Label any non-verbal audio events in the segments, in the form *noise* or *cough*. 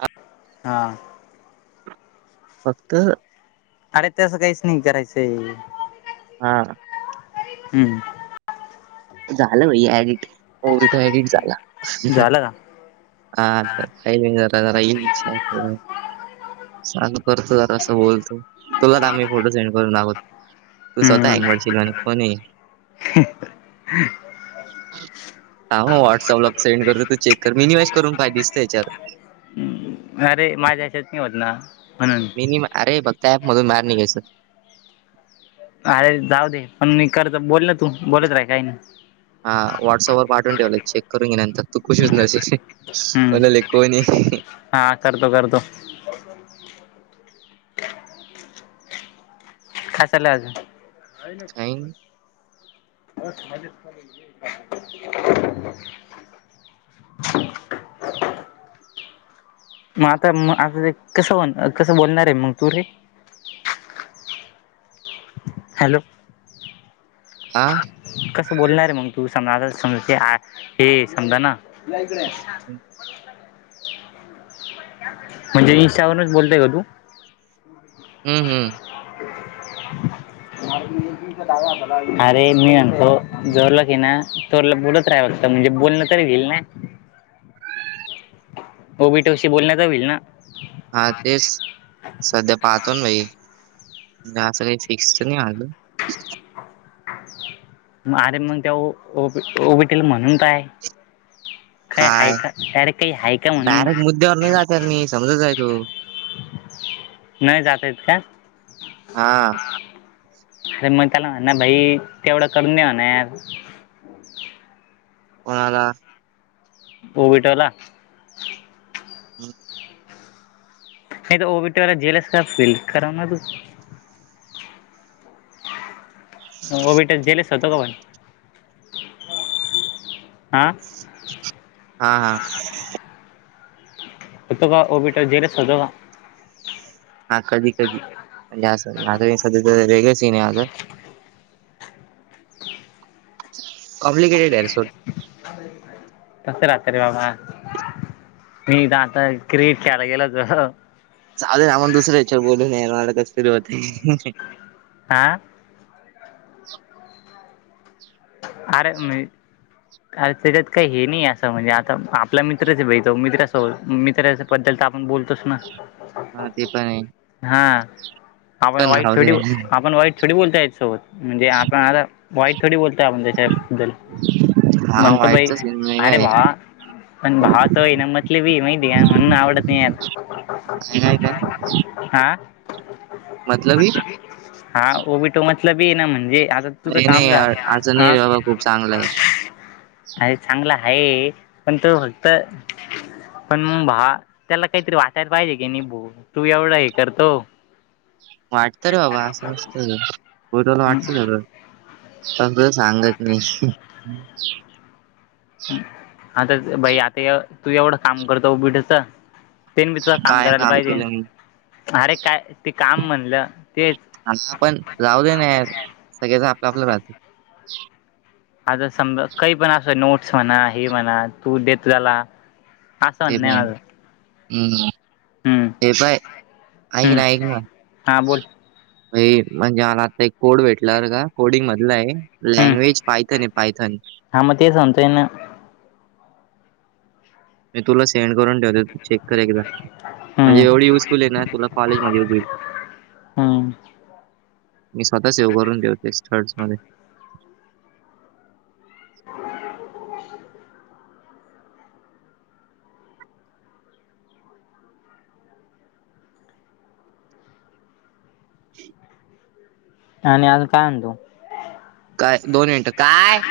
हा. हा. फक्त अरे तसं काहीच नाही करायचंय. हा. हम्म. झालं हो डिट हो तो एडिट झाला. झालं का हा *unintelligible* चालू करतो जर असं बोलतो. तुला आम्ही फोटो सेंड करून आकोत तू स्वतः हँग म्हशील कोणी. ह. हा हो व्हॉट्सअपला सेंड करत तू चेक कर मिनिमाइज करून पाहि दिसत याच्यावर ् अरे माझ्या याच्यात नाही होत ना म्हणून मनी अेक्त प मधून बाहेर निघायचं. अरे जाऊ दे पण मी करत बोल ना तू बोलत राहि काही नाही. हा व्हॉट्सअप ववर पाठून ठेवलंय चेक करून घेल्यानंतर तू कुश हो. हम्म मन ले कोयणी. हा करतो करतो. *inaudible* खाय चाललाय आजून काय नही. आईंग ब माज *inaudible* म आता म आता ते कसं होणार कसं बोलणार आहे मंग तू रे. हॅलो. हा कसं बोलणार आहेे मग तू समजा आ समज हे समजा ना. या इकडे. *inaudible* *inaudible* म्हणजे इशावरनच बोलताय का तू हम्म हम्म. आरे मी म्हणतो हम्म जवर लाक्ष *inaudible* हे ना *unintelligible* तोला बोलत राहा बत म्हणजे बोलण तरी घेईल ना. ओबीटोशी बोलण्यातचा होईल ना. हा तेच सध्या पाहतो ना भाई. जा फिक्स नाही आजून. ग अरे मग त्या ओ ओ बी टी ल म्हणून पाय. खाय काय हाय का अरे काही हाई का म्हणून. घर नाही जात हे रे मी समजत जाय तु. नाही जात हे त का? हा. अरे मंग त्याला म्हना भाई तेवढं करून दे म्हणा यार. *inaudible* कोणाला? ओ विठला. हो *inaudible* नाही तर ओबीटी वाला झेलस *unintelligible* खराब फीलल कर ना तू. ओबीटल जेलस *unintelligible* शतगवण भाई हा. हा हा. होतो का ओबीटल जेलेस होतो का? हा कधी कधी म्हणजे असंता *unintelligible* स्यध्यात वेगळ सीन हे आहे आज कॉमप्लिकेटेड यार सोड. अ *inaudible* तस राहत रे बाबा मी इथ आता क्रिकेट खेळायला गेलो होतो. चालेल आपण दुसर्या याच्यावर बोलून *unintelligible* नाटक सतरी होतेय. आ. आरे मी अरे त्याच्यात काही हे नाही असं म्हणजे आता आपल्या मित्रच भेटतो मित्र अस मित्राच. *unintelligible* पण त्याल आपण बोलतोस ना. हा ते पण आहे. हा आपण पण वाईट राहू थोडी दे आपण वाईट थोडी बोलताय याच्या सोबत. म्हणजे आपण आता वाईट थोडी बोलतोय आपण त्याच्याबद्दल. हा म्हणत भाई वाईटचा सीन वेगळा आरे आहे भावा. पण भावाचं होई ना मतलबी माहिती का म्हणून आवडत नाही यार. काय काय का *inaudible* हा हा मतलबी ओबीटो मतलबी ना म्हणजे आता तुझं नाही नाही काम झाल यार असं नाही हा रे बाबा खूप चांगलं आहे *inaudible* आहे चांगला आहे पण तो फक्त. पण मग भा त्याला काहीतरी वाटायला पाहिजे की नाही भा तू एवढं हे करतो वाटत रे बाबा असं असत बरला वाटतं र त सांगत नाही आता बाई आता तू एवढं काम करत उ बीठच तेन मी तुला काम काय करायला पाहिजे केलं मी अरे काय ते काम म्हणलं तेच ह आपण राहले नाहीर सगळ्याच आपलं आपलं राहतं आता स काही पण असो नोट्स म्हणा हे म्हणा तू ेत झाला असं ते म्हणणं आहे माझं हम्म हम्म हे बाय ऐक हम्म ना ऐक ना हां बोल म्हणजे मला आता एक कोड भेटलावर का कोडिंग मधलं आहे हम्म लँग्वेज पायथन आहे पायथन हां मग ते संतन मी तुला सेंड करून ठेवते चेक कर एकदा हम्म म्हणजे एवढी युजफुल आहे ना तुला कॉलेजमध्ये होतय हम्म मी स्वतःचेव करून ठ देवतेर् मध्ये *inaudible* आणि आज काय आणतो काय दोन मिनिटं काय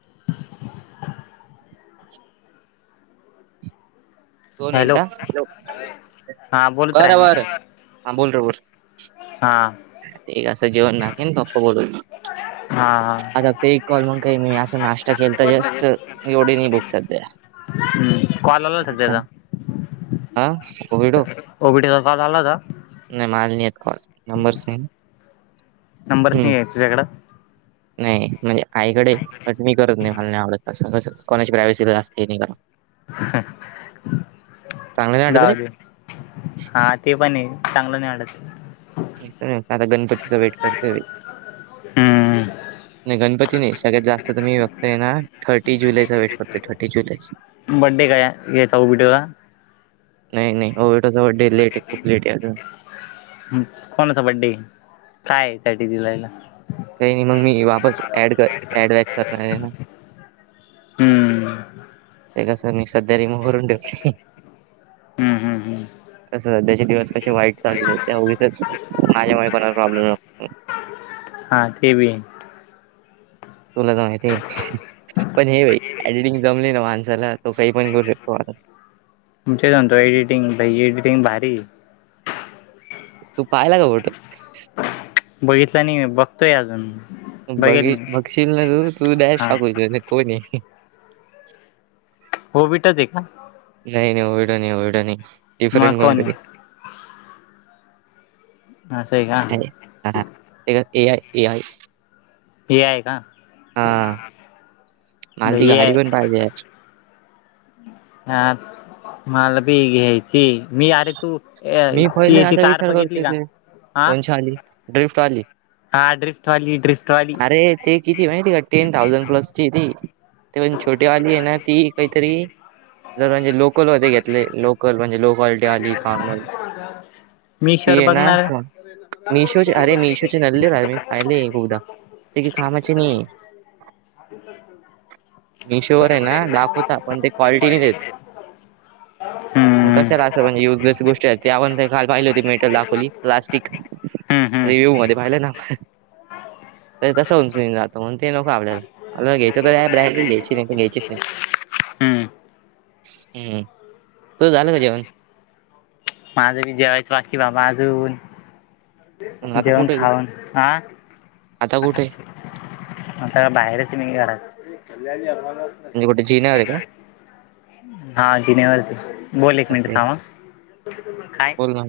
*inaudible* दोन हॅलो मिनिट हां बोलत राही बरं ना बर हा बोल बोल हा ते असं जेवण राखेन तप्प बून हां हां आता ते कलमण काही नाही असं नाश खेळता जस्ट एवढे नि बुक सध्या हम्म कॉलला नाश्ता सध्याचा हा कोविडो ओबीटीचा काल आलाता नाही मालनीयत कॉल नंबर नंबरच नाही आहे तुझ्याकडं नाही म्हणजे आईकडे क मी करत नाही घाल नाही आवडत अससं कस कॉलेज प्रायव्सी जास्त नाही चांगलं नाही वाटत रे जावज हा ते पण आहे चांगलं नाही आडत आता गणपतीचा वेट करत हम्म नाही गणपती नाही सगळ्यात जास्त तर मी वघत आहे ना थर्टी जुलै चा वेट करतो थर्टी जुलै बड्डे काय याचाऊ बिटला नाही नाही ओटोचा बडडे लेट आहे खूप लेट आहे अजून कोणाचा बड्डे काय यासाठी जुलैला काही नाही मग मी वापस ड कर ऍड बॅक करणार आहे ना हम्म ते कसं मी सध्या रेमोव्ह भरून ठेवले हम् हम् हम कसं सध्याचे दिवस कसे वाईट चालली स त्यागीच माझ्यामुळे कोणाला प्रॉब्लेम नो हा ते भी तुला जा ते पण हे बाईडिटिंग जमली ना माणसाला तो काही पण करू शकतो माणस तणच्या सांतो एडिटींग भा एडिटींग भारी तू पाहिला का बोट बघितलं आणि बघतोय अजून बघ बघेल मी बघशील तू तू दडश हा शकू कोणी हो भेटत आहे का नाही नाही ओवडं नाही ढं नाही मग डिफरंट कोण कोणतरी आहे असं आहे का एआ एआय ए आय का मला ती एय गाडी पण पाहिजे यार. हा मला बी घ्यायची मी अर तू मी पहिले याची आता कार विचार बघितली करतोय का ते हा कोणची आली ड्रिफ्ट आली हा ड्रिफ्ट वाली ड्रिफ्ट वली अरे ते किती म्हहि त का टेन थाउजंड प्लसची ती ते पण छोटी आली आहे ना ती काहीतरी जर म्हणजे लोकल होते घेतले लोकल म्हणजे लो क्वालिटी आली नॉर्मल मीशर ती आहे ना बघणार स- *unintelligible* मिशोचे अरे मिशोचे नल्ले राहिले मी पाहिले खूपदा ते की कामाचे नाही मिशोवर उशावर आहे ना दाखवता पण ते पा क्वालिटी नाही देत मग कशालां म्हणज युज गोष्टी त्या आपण काल पाहिली हो मेटरल दाखवली प्लास्टिक हम्म हम्म रिव्ह्यू मध्ये पाहिलं ना त तसं उंचन जातं म्हण ते नको आपल्याला अ घ्यायं तर ह ब्रँड घ्यायची नाही का घ्यायच नाही हम्म हम्म तू झालं का जेवण माझं बी जेवायचं वाट की बाबा अजून मग आता जेवण कुठे आहे तू खाऊन हा आता कुठे आहे म त्या बाहेरच मे घरा तन म्हणजे कुठे जिन्यावर आहे का हा जिनेव बोल एक असं मिनिट आहे थांमा काय बोल ना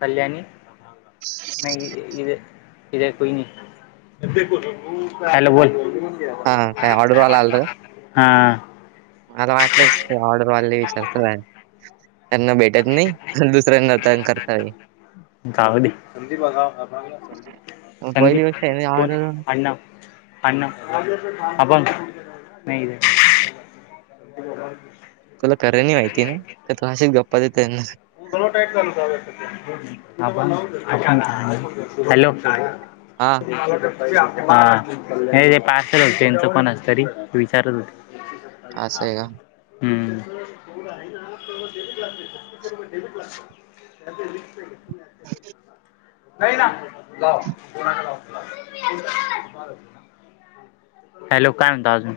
कल्याणी इद को न हॅलो बोल हा काय ऑर्डरवाला आलं. हा आला वाटलं र्डर वा विचारत त्यांना भेट त नाही दुसऱ्यां करताई गावडी संदीप गा मग संदीप पहिली गोष्ट आहे ना संदीपन ऑर्डर अणा अन अप नाही *unintelligible* तुला करायनी माहिती ना तलाशीच गप्पा देतना ां हॅलो हा हा नाही ते पास हो त्यांचं कोण अस तरी विचारत होते असं आहे का हम्म *unintelligible* *unintelligible* नाही ना जाव कोणा तुठी आहे हॅलो काय म्हणतो अजून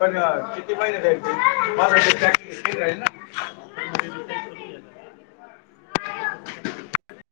पण कितीहि म टॅकर ना हा